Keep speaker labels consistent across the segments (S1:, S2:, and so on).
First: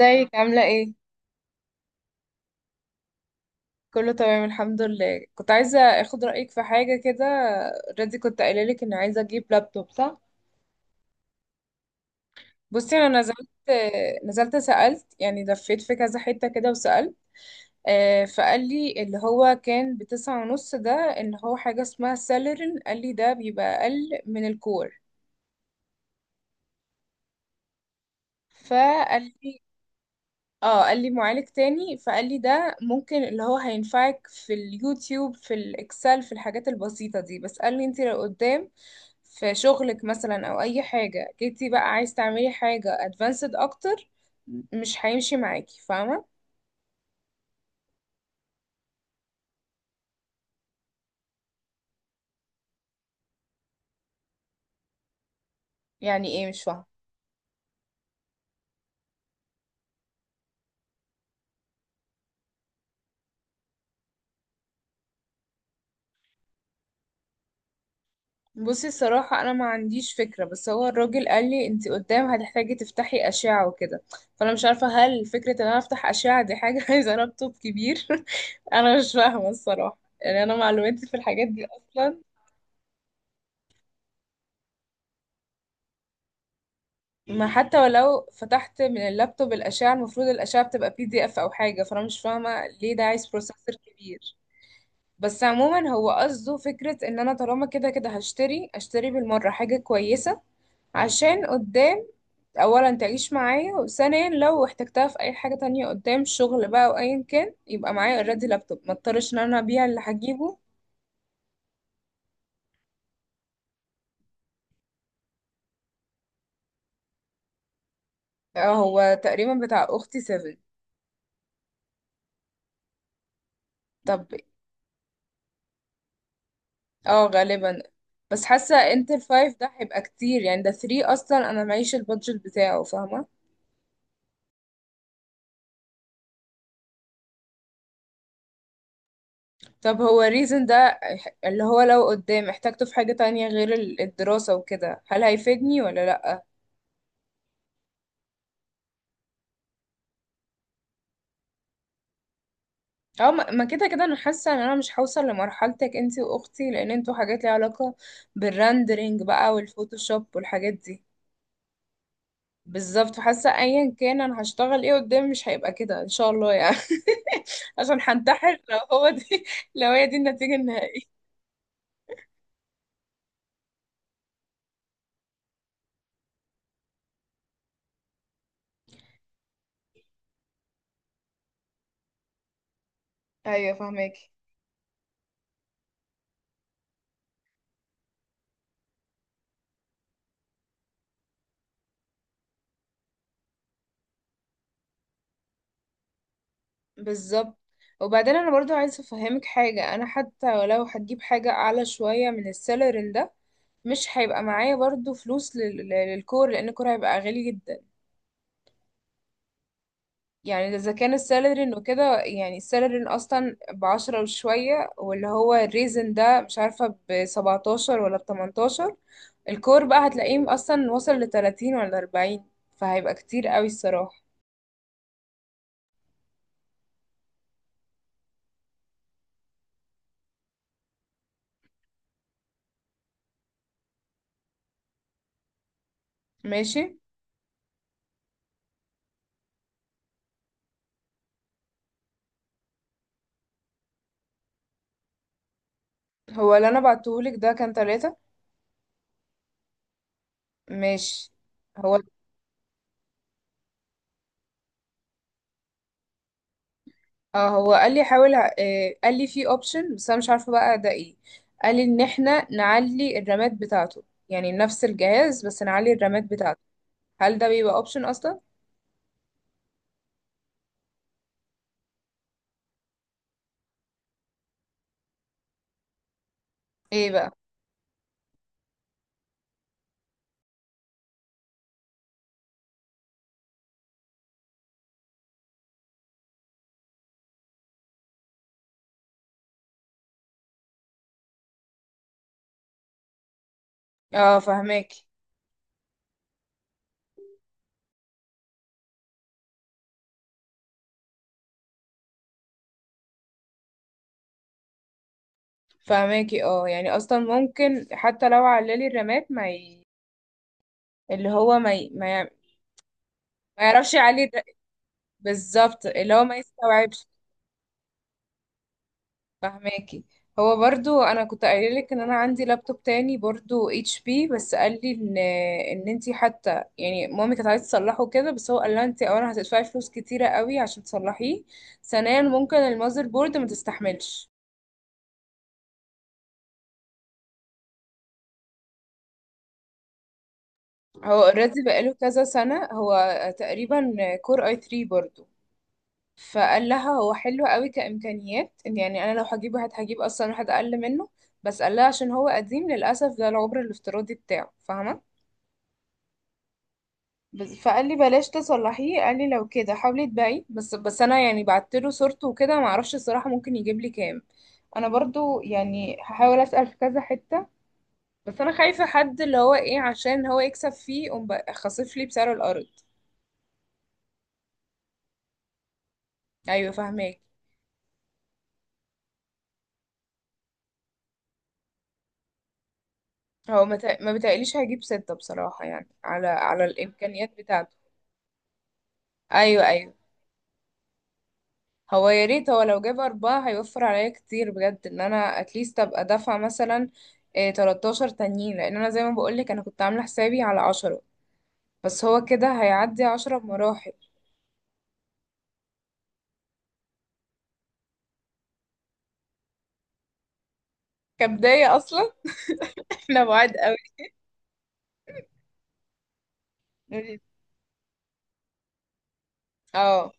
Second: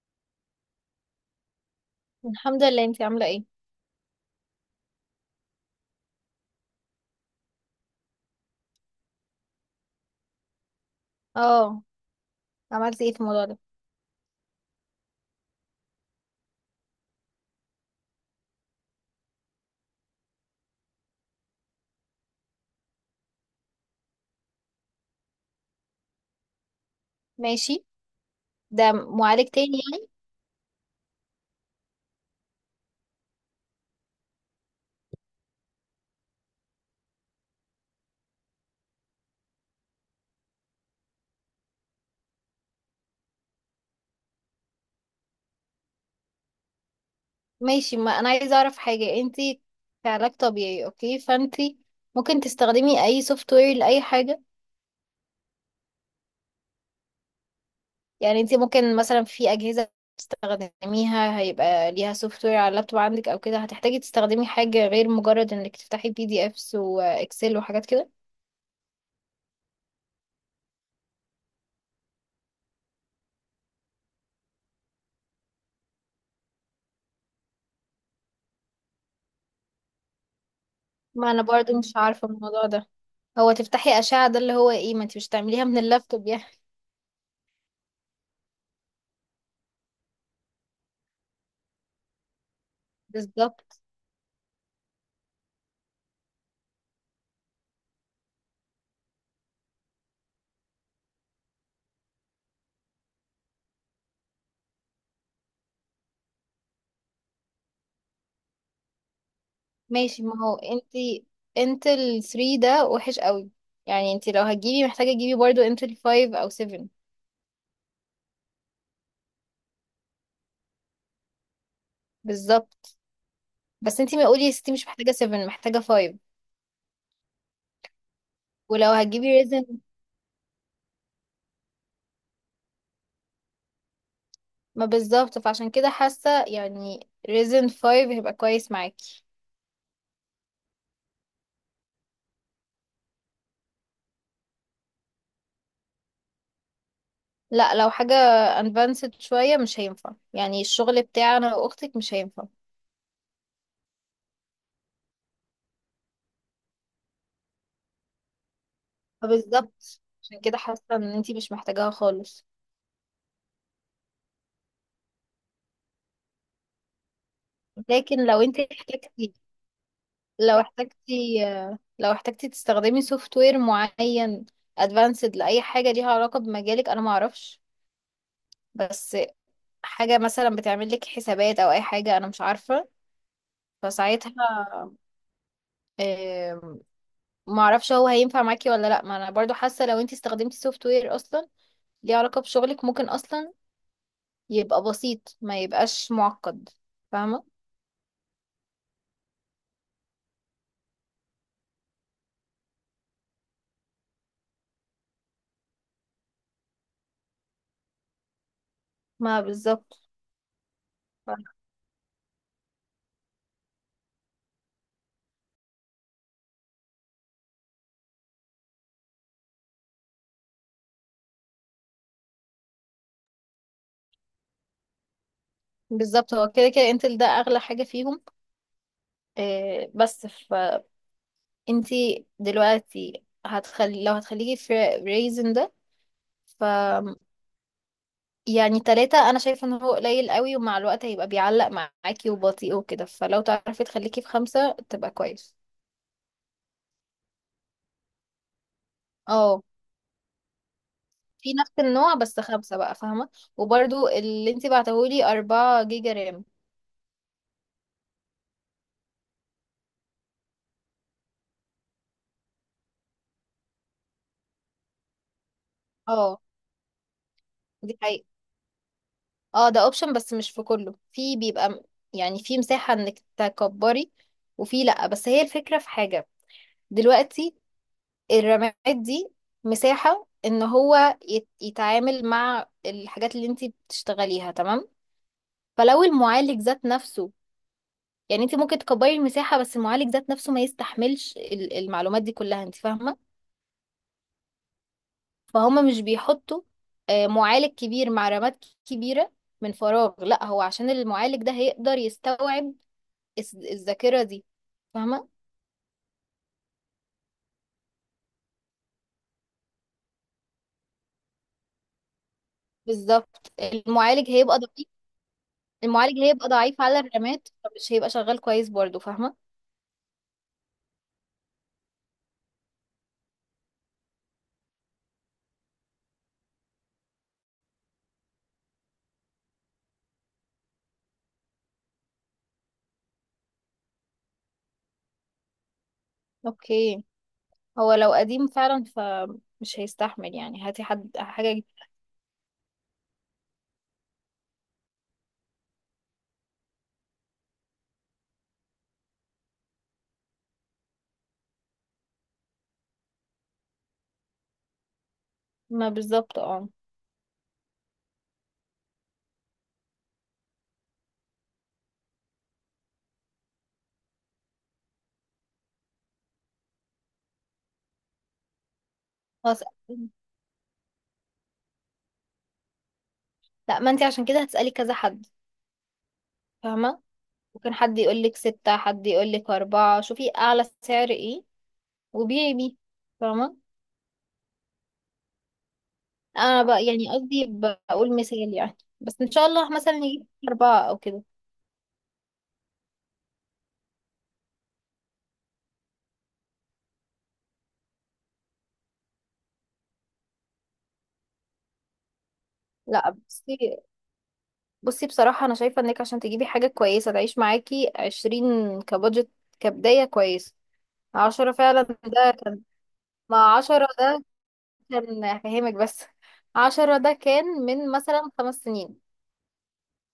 S1: ازيك عاملة ايه؟
S2: الحمد لله. انتي عاملة ايه؟
S1: كله تمام الحمد لله. كنت عايزة اخد رأيك في حاجة كده. ردي، كنت قايلة لك اني عايزة اجيب لابتوب، صح؟
S2: اه.
S1: بصي
S2: عملتي ايه
S1: انا
S2: في
S1: نزلت
S2: الموضوع ده؟
S1: نزلت سألت، يعني لفيت في كذا حتة كده وسألت. فقال لي اللي هو كان ب9 ونص ده، ان هو حاجة اسمها سيلرين، قال لي ده بيبقى اقل من الكور.
S2: ماشي، ده
S1: فقال
S2: معالج
S1: لي
S2: تاني يعني.
S1: اه قال لي معالج تاني، فقال لي ده ممكن اللي هو هينفعك في اليوتيوب، في الاكسل، في الحاجات البسيطة دي، بس قال لي انت لو قدام في شغلك مثلا او اي حاجة جيتي بقى عايز تعملي حاجة ادفانسد اكتر مش هيمشي معاكي، فاهمة.
S2: ماشي، ما انا عايزة اعرف حاجة. انتي كعلاج طبيعي، اوكي، فانتي ممكن تستخدمي اي سوفت وير لأي حاجة؟
S1: يعني ايه؟ مش فاهمة.
S2: يعني انتي ممكن مثلا في اجهزة تستخدميها هيبقى ليها سوفت وير على اللابتوب عندك، او كده هتحتاجي تستخدمي حاجة غير مجرد انك تفتحي بي دي افس واكسل وحاجات كده؟
S1: بصي الصراحة أنا ما عنديش فكرة، بس هو الراجل قال لي أنت قدام هتحتاجي تفتحي أشعة وكده. فأنا مش عارفة هل فكرة إن أنا أفتح أشعة دي حاجة عايزة لابتوب كبير. أنا مش فاهمة الصراحة، يعني أنا معلوماتي في
S2: ما انا
S1: الحاجات دي
S2: برضو مش
S1: أصلا.
S2: عارفة الموضوع ده. هو تفتحي أشعة ده اللي هو ايه؟ ما انتي مش تعمليها من اللابتوب يعني.
S1: ما حتى ولو فتحت من اللابتوب الأشعة، المفروض الأشعة بتبقى بي دي إف أو حاجة، فأنا مش فاهمة ليه ده عايز بروسيسور
S2: بالظبط.
S1: كبير. بس عموما هو قصده فكرة إن أنا طالما كده كده هشتري، أشتري بالمرة حاجة كويسة عشان قدام، اولا تعيش معايا، وثانيا لو احتجتها في اي حاجة تانية قدام شغل بقى او ايا كان يبقى معايا اوريدي لابتوب، ما اضطرش ان انا ابيع اللي
S2: ماشي، ما هو
S1: هجيبه.
S2: انتي، انتل 3 ده وحش قوي يعني. انتي لو هتجيبي محتاجة تجيبي برضو انتل 5 او 7.
S1: آه، هو تقريبا بتاع اختي 7.
S2: بالظبط. بس انتي
S1: طب
S2: ما قولي يا ستي مش محتاجة 7، محتاجة 5.
S1: اه، غالبا. بس حاسة
S2: ولو
S1: انت
S2: هتجيبي
S1: الفايف
S2: ريزن
S1: ده هيبقى كتير، يعني ده 3 اصلا انا معيش البادجت بتاعه، فاهمة.
S2: ما بالظبط، فعشان كده حاسة يعني ريزن 5 هيبقى كويس معاكي.
S1: طب هو الريزن ده اللي هو لو قدام احتاجته في حاجة تانية غير الدراسة وكده، هل هيفيدني ولا لأ؟
S2: لا، لو حاجة advanced شوية مش هينفع يعني. الشغل بتاعنا واختك مش هينفع.
S1: اه. ما كده كده انا حاسه ان انا مش هوصل لمرحلتك انتي واختي، لان انتوا حاجات ليها علاقه بالرندرينج بقى
S2: فبالظبط
S1: والفوتوشوب
S2: عشان كده
S1: والحاجات
S2: حاسة ان
S1: دي.
S2: انتي مش محتاجاها خالص.
S1: بالظبط، فحاسه ايا كان انا هشتغل ايه قدام مش هيبقى كده ان شاء الله يعني. عشان
S2: لكن لو
S1: هنتحر
S2: انتي
S1: لو هو
S2: احتاجتي،
S1: دي، لو هي دي النتيجه
S2: لو
S1: النهائيه.
S2: احتجتي لو احتجتي تستخدمي سوفت وير معين ادفانسد لأي حاجة ليها علاقة بمجالك، أنا معرفش، بس حاجة مثلا بتعمل لك حسابات أو أي حاجة أنا مش عارفة.
S1: ايوه، فهماكي.
S2: فساعتها، آه، معرفش هو هينفع معاكي ولا لأ. ما أنا برضو حاسة لو انتي استخدمتي سوفت وير أصلا ليه علاقة بشغلك، ممكن أصلا يبقى بسيط ما يبقاش معقد. فاهمة؟
S1: بالظبط. وبعدين انا برضو عايزه افهمك حاجه، انا حتى ولو هتجيب حاجه اعلى شويه من السالري ده مش هيبقى معايا برضو فلوس للكور، لان الكور هيبقى غالي جدا.
S2: ما بالظبط.
S1: يعني اذا كان السالري انه كده، يعني السالري اصلا ب10 وشوية، واللي هو الريزن ده مش عارفة ب17 ولا ب18، الكور بقى هتلاقيه اصلا وصل ل30 ولا 40، فهيبقى كتير قوي الصراحة.
S2: بالظبط، هو كده كده انتل ده أغلى حاجة فيهم. بس انتي دلوقتي هتخلي، لو هتخليكي في ريزن ده ف
S1: ماشي.
S2: يعني تلاتة، انا شايفة ان هو قليل قوي ومع الوقت هيبقى بيعلق معاكي وبطيء وكده. فلو تعرفي تخليكي في خمسة تبقى كويس.
S1: هو اللي انا بعتهولك ده كان 3.
S2: اه،
S1: ماشي.
S2: في نفس
S1: هو
S2: النوع بس خمسة بقى، فاهمة. وبرضو اللي انتي بعتهولي أربعة جيجا رام.
S1: اه، هو قال لي حاول. قال لي في اوبشن، بس انا مش عارفة بقى ده ايه. قال لي ان احنا نعلي الرامات بتاعته، يعني نفس الجهاز بس نعلي الرامات
S2: اه.
S1: بتاعته. هل ده بيبقى
S2: دي
S1: اوبشن
S2: حقيقة.
S1: اصلا؟
S2: اه، ده اوبشن بس مش في كله، في بيبقى يعني في مساحة انك تكبري، وفي لأ. بس هي الفكرة في حاجة
S1: ايه بقى؟
S2: دلوقتي، الرماد دي مساحة ان هو يتعامل مع الحاجات اللي انت بتشتغليها، تمام؟ فلو المعالج ذات نفسه يعني، انت ممكن تكبري المساحة بس المعالج ذات نفسه ما يستحملش المعلومات دي كلها، انت فاهمة.
S1: اه، فهماكي.
S2: فهما مش بيحطوا معالج كبير مع رماد كبيرة من فراغ. لا، هو عشان المعالج ده هيقدر يستوعب الذاكرة دي، فاهمة.
S1: فهماكي، اه يعني اصلا ممكن حتى لو عللي الرامات اللي هو ما ي... ما, ي...
S2: بالظبط،
S1: ما يعرفش يعلي
S2: المعالج
S1: الر-
S2: هيبقى ضعيف.
S1: بالظبط اللي
S2: المعالج
S1: هو ما
S2: هيبقى ضعيف على
S1: يستوعبش.
S2: الرماد، فمش هيبقى شغال كويس برضه، فاهمة.
S1: فهماكي. هو برضو انا كنت قايله لك ان انا عندي لابتوب تاني برضو اتش بي، بس قال لي ان انتي حتى يعني مامي كانت عايزه تصلحه كده، بس هو قال لها انتي اولا هتدفعي فلوس كتيره قوي عشان تصلحيه، ثانيا ممكن المذر بورد ما تستحملش.
S2: اوكي. هو لو قديم فعلا فمش هيستحمل يعني. هاتي حد
S1: هو
S2: حاجة
S1: اوريدي بقاله كذا سنه، هو تقريبا كور اي 3 برضو. فقال لها هو حلو قوي كإمكانيات، إن يعني أنا لو هجيبه هجيب أصلا واحد أقل منه، بس قال لها عشان هو قديم للأسف ده العمر الافتراضي بتاعه، فاهمة.
S2: ما بالظبط. اه،
S1: بس فقال لي بلاش تصلحيه، قال لي لو كده حاولي تبيعي بس. أنا يعني بعت له صورته وكده، معرفش الصراحة ممكن يجيب لي كام. أنا برضو يعني هحاول أسأل في كذا حتة، بس أنا خايفة حد اللي هو
S2: خلاص.
S1: إيه، عشان هو يكسب فيه يقوم بقى خاصف لي بسعر الأرض.
S2: لا، ما انتي عشان كده هتسألي كذا حد،
S1: أيوه،
S2: فاهمة.
S1: فاهماك.
S2: ممكن حد يقولك ستة، حد يقولك أربعة. شوفي أعلى سعر ايه وبيعي بيه، فاهمة.
S1: هو ما بتقليش هيجيب 6 بصراحة، يعني على على
S2: أنا بقى يعني
S1: الإمكانيات
S2: قصدي
S1: بتاعته.
S2: بقول مثال يعني، بس إن شاء
S1: ايوه،
S2: الله
S1: ايوه.
S2: مثلا نجيب أربعة أو كده.
S1: هو يا ريت هو لو جاب 4 هيوفر عليا كتير بجد، ان انا اتليست ابقى دافعة مثلا إيه 13 تانيين، لان انا زي ما بقولك انا كنت عاملة حسابي على 10، بس هو كده هيعدي
S2: لا،
S1: 10
S2: بصي،
S1: بمراحل.
S2: بصي بصراحة، أنا شايفة إنك عشان تجيبي حاجة كويسة تعيش معاكي 20 كبادجت كبداية كويسة. عشرة
S1: كبداية
S2: فعلا
S1: اصلا.
S2: ده كان،
S1: احنا بعاد
S2: مع
S1: قوي.
S2: 10 ده عشان أفهمك بس، عشرة ده كان من مثلا 5 سنين
S1: اه،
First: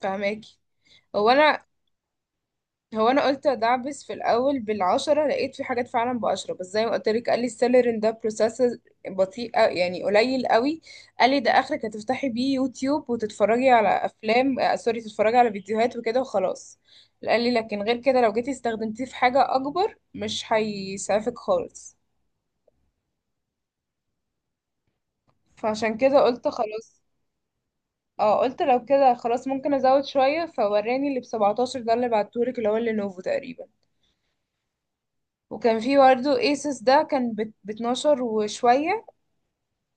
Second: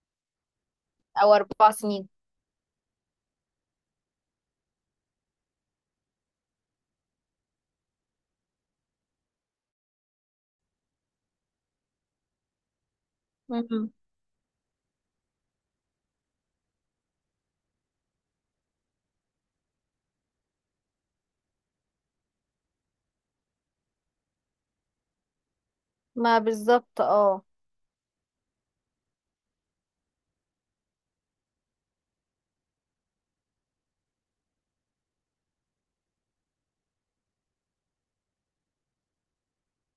S1: فهماكي. هو
S2: أو
S1: انا
S2: 4 سنين.
S1: هو انا قلت ادعبس في الاول ب10، لقيت في حاجات فعلا ب10، بس زي ما قلت لك قال لي السيلرين ده بروسيس بطيء يعني قليل قوي. قال لي ده اخرك هتفتحي بيه يوتيوب وتتفرجي على
S2: مم.
S1: افلام. سوري، تتفرجي على فيديوهات وكده وخلاص. قال لي لكن غير كده لو جيتي استخدمتيه في حاجة اكبر مش هيسعفك خالص، فعشان كده
S2: ما
S1: قلت
S2: بالظبط.
S1: خلاص.
S2: اه،
S1: اه، قلت لو كده خلاص ممكن ازود شوية فوراني اللي ب 17 ده اللي بعتهولك اللي هو اللينوفو تقريبا. وكان في برضه ايسس ده كان ب 12 وشوية،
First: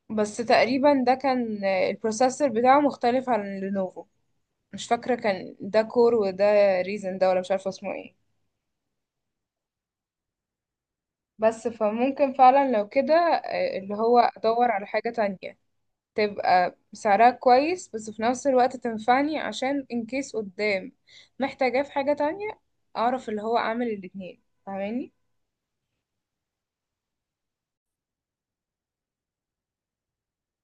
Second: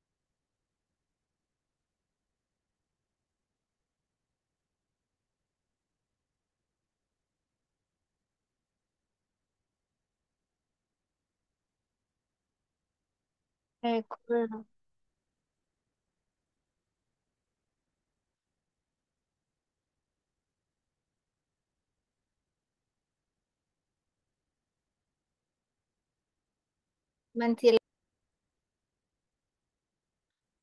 S1: بس تقريبا ده كان البروسيسور بتاعه مختلف عن لينوفو. مش فاكرة كان ده كور وده ريزن ده، ولا مش عارفة اسمه ايه. بس فممكن فعلا لو كده اللي هو
S2: كورونا.
S1: ادور على حاجة تانية تبقى سعرها كويس، بس في نفس الوقت تنفعني عشان ان كيس قدام محتاجاه في حاجة تانية، اعرف اللي هو اعمل الاتنين، فاهماني؟
S2: ما انتي،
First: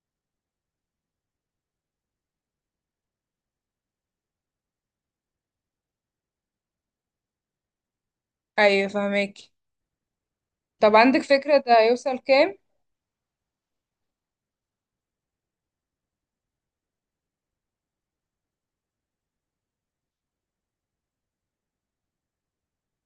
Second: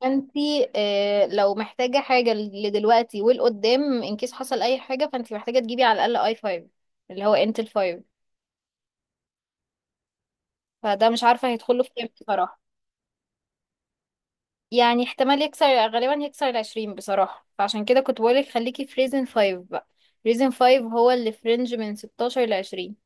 S2: ما انتي آه، لو محتاجة حاجة لدلوقتي والقدام ان كيس حصل أي حاجة، فانتي محتاجة تجيبي على الأقل اي فايف، اللي هو انتل فايف.
S1: ايوه، فاهماكي. طب
S2: فده
S1: عندك
S2: مش عارفة
S1: فكرة ده
S2: هيدخله في كام
S1: هيوصل كام؟
S2: بصراحة. يعني احتمال يكسر، غالبا يكسر ال20 بصراحة. فعشان كده كنت بقولك خليكي في ريزن فايف بقى. ريزن فايف هو اللي في رينج من 16 ل20.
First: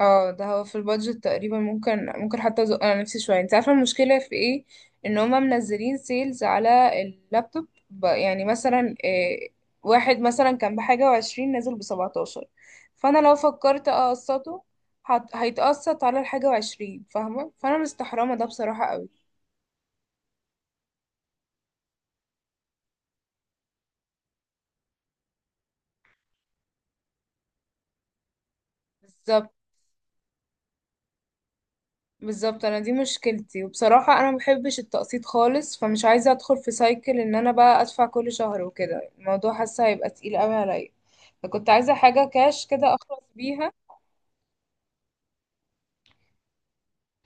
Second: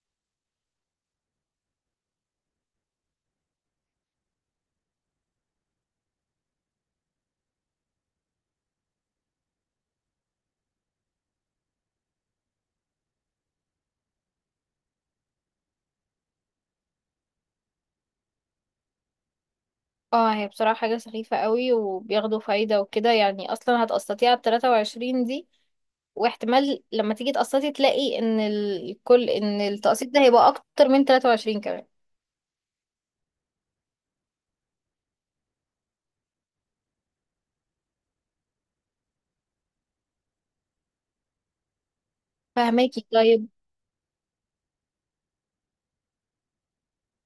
S1: اه، ده هو في البادجت تقريبا، ممكن، ممكن حتى ازق انا نفسي شويه. انت عارفه المشكله في ايه؟ ان هما منزلين سيلز على اللابتوب، يعني مثلا إيه، واحد مثلا كان بحاجه وعشرين نازل بسبعتاشر، فانا لو فكرت اقسطه هيتقسط على الحاجه وعشرين، فاهمه، فانا مستحرمه ده بصراحه
S2: اه، هي بصراحة حاجة سخيفة قوي، وبياخدوا فايدة وكده يعني. اصلا هتقسطي على ال23 دي، واحتمال لما تيجي تقسطي تلاقي ان الكل،
S1: قوي.
S2: ان التقسيط ده هيبقى اكتر من 23 كمان.
S1: بالظبط، انا دي مشكلتي، وبصراحة انا مبحبش التقسيط خالص، فمش عايزة ادخل في سايكل ان انا بقى ادفع كل شهر وكده، الموضوع حاسة هيبقى تقيل قوي عليا، فكنت عايزة حاجة كاش كده
S2: فهماكي؟
S1: اخلص
S2: طيب،
S1: بيها.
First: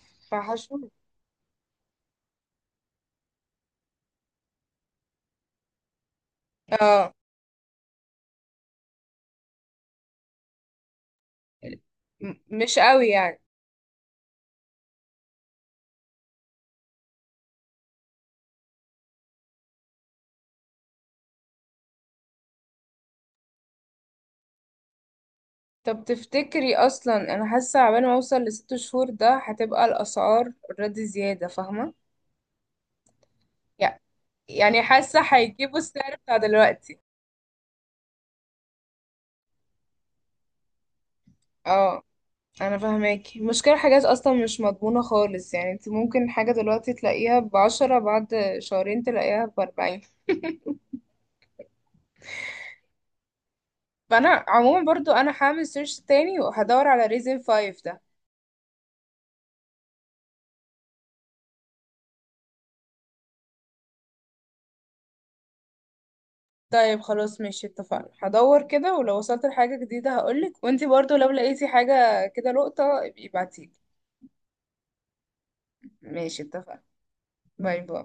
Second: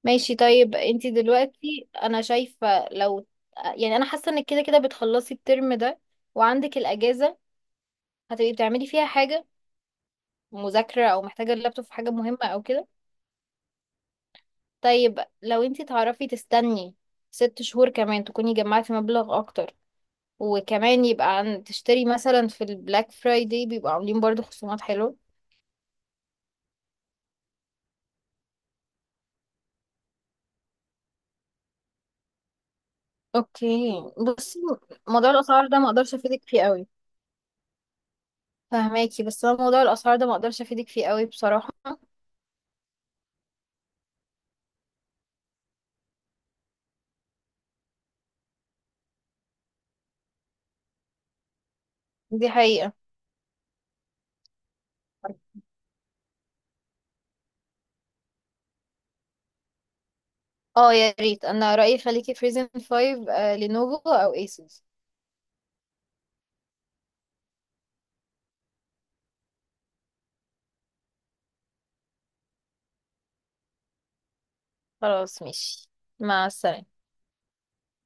S2: ماشي. طيب
S1: فهشوف.
S2: انتي دلوقتي، انا شايفة لو يعني، انا حاسة انك كده كده بتخلصي الترم ده وعندك
S1: اه،
S2: الاجازة. هتبقي بتعملي فيها حاجة، مذاكرة او محتاجة اللابتوب في حاجة مهمة او
S1: مش
S2: كده؟
S1: قوي يعني.
S2: طيب لو انتي تعرفي تستني 6 شهور كمان، تكوني جمعتي مبلغ اكتر، وكمان يبقى عن تشتري مثلا في البلاك فرايداي بيبقوا عاملين برضو خصومات حلوة.
S1: طب تفتكري اصلا انا حاسة عبال ما اوصل لست شهور ده هتبقى الاسعار اوريدي زيادة، فاهمة.
S2: اوكي،
S1: يع-
S2: بصي،
S1: يعني حاسة
S2: موضوع الاسعار
S1: هيجيبوا
S2: ده ما اقدرش
S1: السعر بتاع
S2: افيدك فيه قوي.
S1: دلوقتي.
S2: فهماكي، بس انا موضوع الاسعار ده ما اقدرش افيدك فيه قوي بصراحة.
S1: اه، انا فاهماكي، المشكله حاجات اصلا مش مضمونه خالص، يعني انت ممكن حاجه دلوقتي تلاقيها ب10، بعد شهرين تلاقيها ب40.
S2: دي حقيقة.
S1: فانا عموما برضو انا هعمل سيرش تاني وهدور على ريزن فايف ده.
S2: اه، يا ريت. انا رأيي خليكي في ريزن 5، آه لينوفو او ايسوس.
S1: طيب خلاص، ماشي، اتفقنا، هدور كده، ولو وصلت لحاجه جديده هقولك، وانتي برضو لو لقيتي حاجه كده لقطه ابقي ابعتيلي.
S2: خلاص، ماشي.
S1: ماشي،
S2: مع
S1: اتفقنا.
S2: السلامة.
S1: باي باي.